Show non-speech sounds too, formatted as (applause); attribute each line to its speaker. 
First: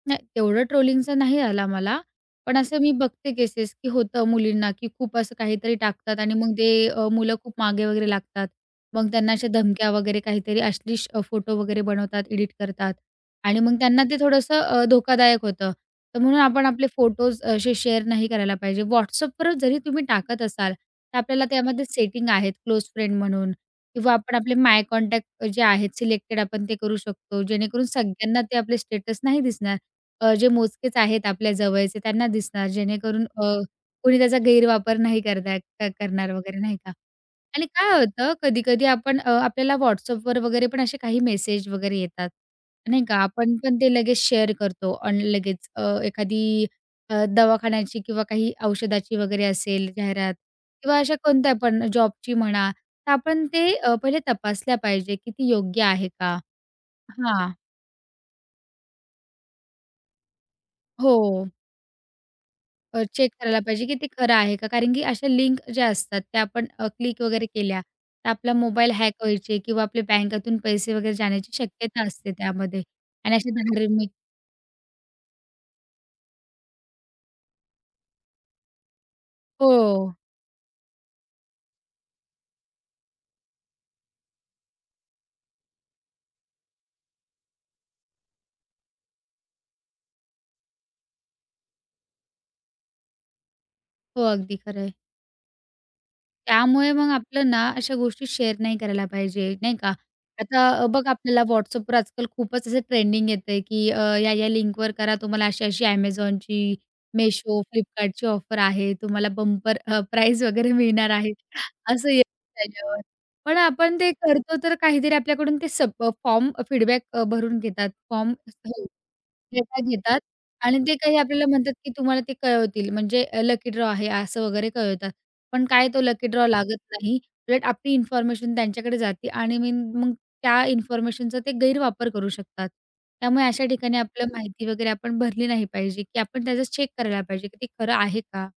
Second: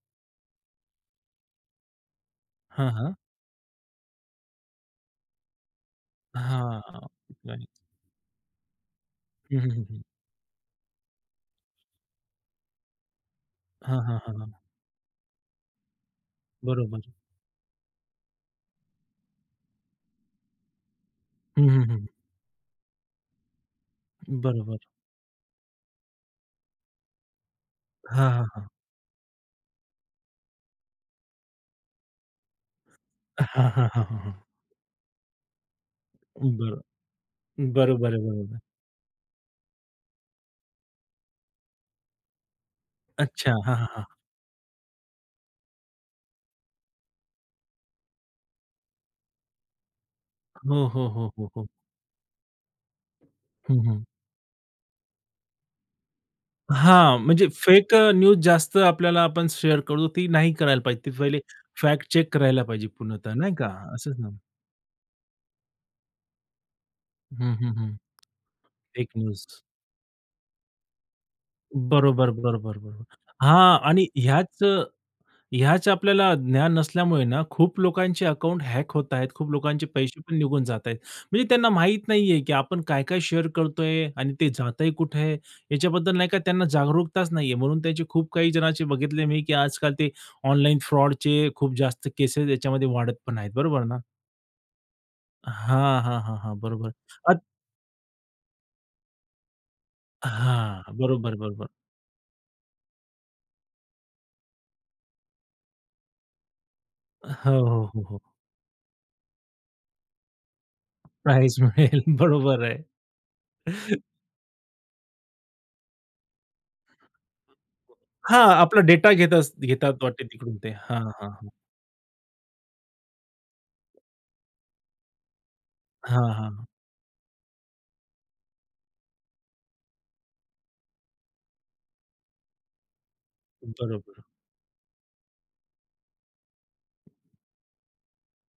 Speaker 1: नाही, तेवढं ट्रोलिंगचं नाही आला मला. पण असं
Speaker 2: हां,
Speaker 1: मी
Speaker 2: हां.
Speaker 1: बघते केसेस की होतं मुलींना की खूप असं काहीतरी टाकतात आणि मग ते
Speaker 2: हां.
Speaker 1: अ, मुलं खूप
Speaker 2: (unintelligible)
Speaker 1: मागे वगैरे लागतात, मग त्यांना अशा
Speaker 2: हं, हं, हं,
Speaker 1: धमक्या
Speaker 2: हं.
Speaker 1: वगैरे काहीतरी अश्लील अ, फोटो वगैरे बनवतात, एडिट करतात आणि मग
Speaker 2: हां,
Speaker 1: त्यांना ते
Speaker 2: हां, हां, हां.
Speaker 1: थोडंसं अ, धोकादायक होतं. तर म्हणून आपण आपले
Speaker 2: बरोबर.
Speaker 1: फोटोज असे शेअर नाही करायला पाहिजे. WhatsAppवर जरी तुम्ही टाकत असाल, तर आपल्याला
Speaker 2: हं, हं,
Speaker 1: त्यामध्ये
Speaker 2: हं.
Speaker 1: सेटिंग आहेत. क्लोज फ्रेंड म्हणून किंवा आपण आपले माय
Speaker 2: बरोबर.
Speaker 1: कॉन्टॅक्ट अ, जे आहेत, सिलेक्टेड आपण ते करू शकतो. जेणेकरून
Speaker 2: हां,
Speaker 1: सगळ्यांना
Speaker 2: हां,
Speaker 1: ते
Speaker 2: हां.
Speaker 1: आपले स्टेटस नाही दिसणार. अ, जे मोजकेच आहेत आपल्या जवळचे त्यांना दिसणार. जेणेकरून अ,
Speaker 2: हां, हां, हां,
Speaker 1: कोणी
Speaker 2: हां, हां.
Speaker 1: त्याचा गैरवापर नाही करत आहेत क करणार
Speaker 2: उम्म,
Speaker 1: वगैरे,
Speaker 2: बर
Speaker 1: नाही का? आणि काय
Speaker 2: बरोबर आहे,
Speaker 1: होतं
Speaker 2: बरोबर आहे.
Speaker 1: कधी-कधी आपण अ, आपल्याला WhatsAppवर वगैरे पण असे काही मेसेज वगैरे येतात, नाही का,
Speaker 2: अच्छा.
Speaker 1: आपण
Speaker 2: हां,
Speaker 1: पण
Speaker 2: हां,
Speaker 1: ते
Speaker 2: हां.
Speaker 1: लगेच शेअर करतो अन् लगेच अ, एखादी अ, दवाखान्याची किंवा काही औषधाची वगैरे असेल जाहिरात
Speaker 2: हो,
Speaker 1: किंवा
Speaker 2: हो,
Speaker 1: अशा
Speaker 2: हो, हो,
Speaker 1: कोणत्या
Speaker 2: हो.
Speaker 1: पण, जॉबची म्हणा, तर आपण ते
Speaker 2: हं,
Speaker 1: अ,
Speaker 2: हं.
Speaker 1: पहिले तपासल्या पाहिजे की ती योग्य आहे का
Speaker 2: हां. म्हणजे
Speaker 1: हां.
Speaker 2: फेक अ, न्यूज जास्त आपल्याला आपण शेअर करतो ती नाही करायला पाहिजे. ते पहिले
Speaker 1: हो.
Speaker 2: फॅक्ट चेक करायला पाहिजे
Speaker 1: अ,
Speaker 2: पूर्णतः,
Speaker 1: चेक
Speaker 2: नाही
Speaker 1: करायला
Speaker 2: का,
Speaker 1: पाहिजे की ते
Speaker 2: असंच ना?
Speaker 1: खरं आहे का, कारण की अशा लिंक ज्या असतात, त्या आपण अ, क्लिक वगैरे
Speaker 2: हं, हं,
Speaker 1: केल्या,
Speaker 2: हं.
Speaker 1: तर आपला मोबाईल
Speaker 2: फेक
Speaker 1: हॅक
Speaker 2: न्यूज.
Speaker 1: व्हायचे किंवा आपल्या बँकेतून पैसे वगैरे जाण्याची शक्यता
Speaker 2: बरोबर,
Speaker 1: असते
Speaker 2: बरोबर,
Speaker 1: त्यामध्ये
Speaker 2: बरोबर.
Speaker 1: आणि अशा.
Speaker 2: हां आणि
Speaker 1: (unintelligible)
Speaker 2: ह्याच अ, ह्याच आपल्याला ज्ञान नसल्यामुळे ना खूप लोकांचे अकाउंट हॅक होत आहेत, खूप लोकांचे
Speaker 1: हो.
Speaker 2: पैसे पण निघून जात आहेत. म्हणजे त्यांना माहीत नाहीये की आपण काय-काय शेअर करतोय आणि ते जातंय कुठे, याच्याबद्दल नाही का त्यांना जागरूकताच नाहीये. म्हणून त्याचे खूप काही जणांचे बघितले मी की आजकाल ते ऑनलाईन फ्रॉडचे खूप जास्त केसेस याच्यामध्ये वाढत पण आहेत, बरोबर ना?
Speaker 1: हो. अगदी खरंय.
Speaker 2: हां, हां, हां, हां. बरोबर
Speaker 1: त्यामुळे मग
Speaker 2: अत
Speaker 1: आपलं ना अशा गोष्टी शेअर नाही करायला पाहिजे, नाही का, आता
Speaker 2: हां.
Speaker 1: अ, बघा
Speaker 2: बरोबर,
Speaker 1: आपल्याला
Speaker 2: बरोबर.
Speaker 1: WhatsAppवर आजकाल खूपच असं ट्रेंडिंग येतंय की अ, या-या लिंकवर करा, तुम्हाला अशी-अशी Amazonची,
Speaker 2: हो,
Speaker 1: Meesho,
Speaker 2: हो, हो, हो.
Speaker 1: Flipkartची ऑफर आहे. तुम्हाला बंपर अ, प्राईज वगैरे मिळणार आहे
Speaker 2: प्राइझ मिळेल.
Speaker 1: असं येतं
Speaker 2: बरोबर आहे.
Speaker 1: त्याच्यावर. पण आपण
Speaker 2: (chuckles)
Speaker 1: ते करतो, तर काहीतरी आपल्याकडून ते सप अ, फॉर्म अ, फीडबॅक अ, भरून घेतात. फॉर्म
Speaker 2: हां, आपला
Speaker 1: हो,
Speaker 2: डेटा घेतात अस
Speaker 1: डेटा
Speaker 2: घेतात
Speaker 1: घेतात
Speaker 2: वाटते तिकडून ते.
Speaker 1: आणि ते
Speaker 2: हां,
Speaker 1: काही
Speaker 2: हां,
Speaker 1: आपल्याला
Speaker 2: हां.
Speaker 1: म्हणतात की तुम्हाला ते कळवतील. म्हणजे अ, लकी ड्रॉ आहे असं वगैरे कळवतात. पण काय तो
Speaker 2: हां,
Speaker 1: लकी
Speaker 2: हां,
Speaker 1: ड्रॉ
Speaker 2: हां.
Speaker 1: लागत नाही, उलट आपली इन्फॉर्मेशन त्यांच्याकडे जाते आणि मीन मग त्या इन्फॉर्मेशनचा ते गैरवापर करू शकतात. त्यामुळे अशा ठिकाणी
Speaker 2: बरोबर.
Speaker 1: आपलं माहिती वगैरे आपण भरली नाही पाहिजे की आपण त्याचंच चेक करायला पाहिजे की ते खरं आहे का?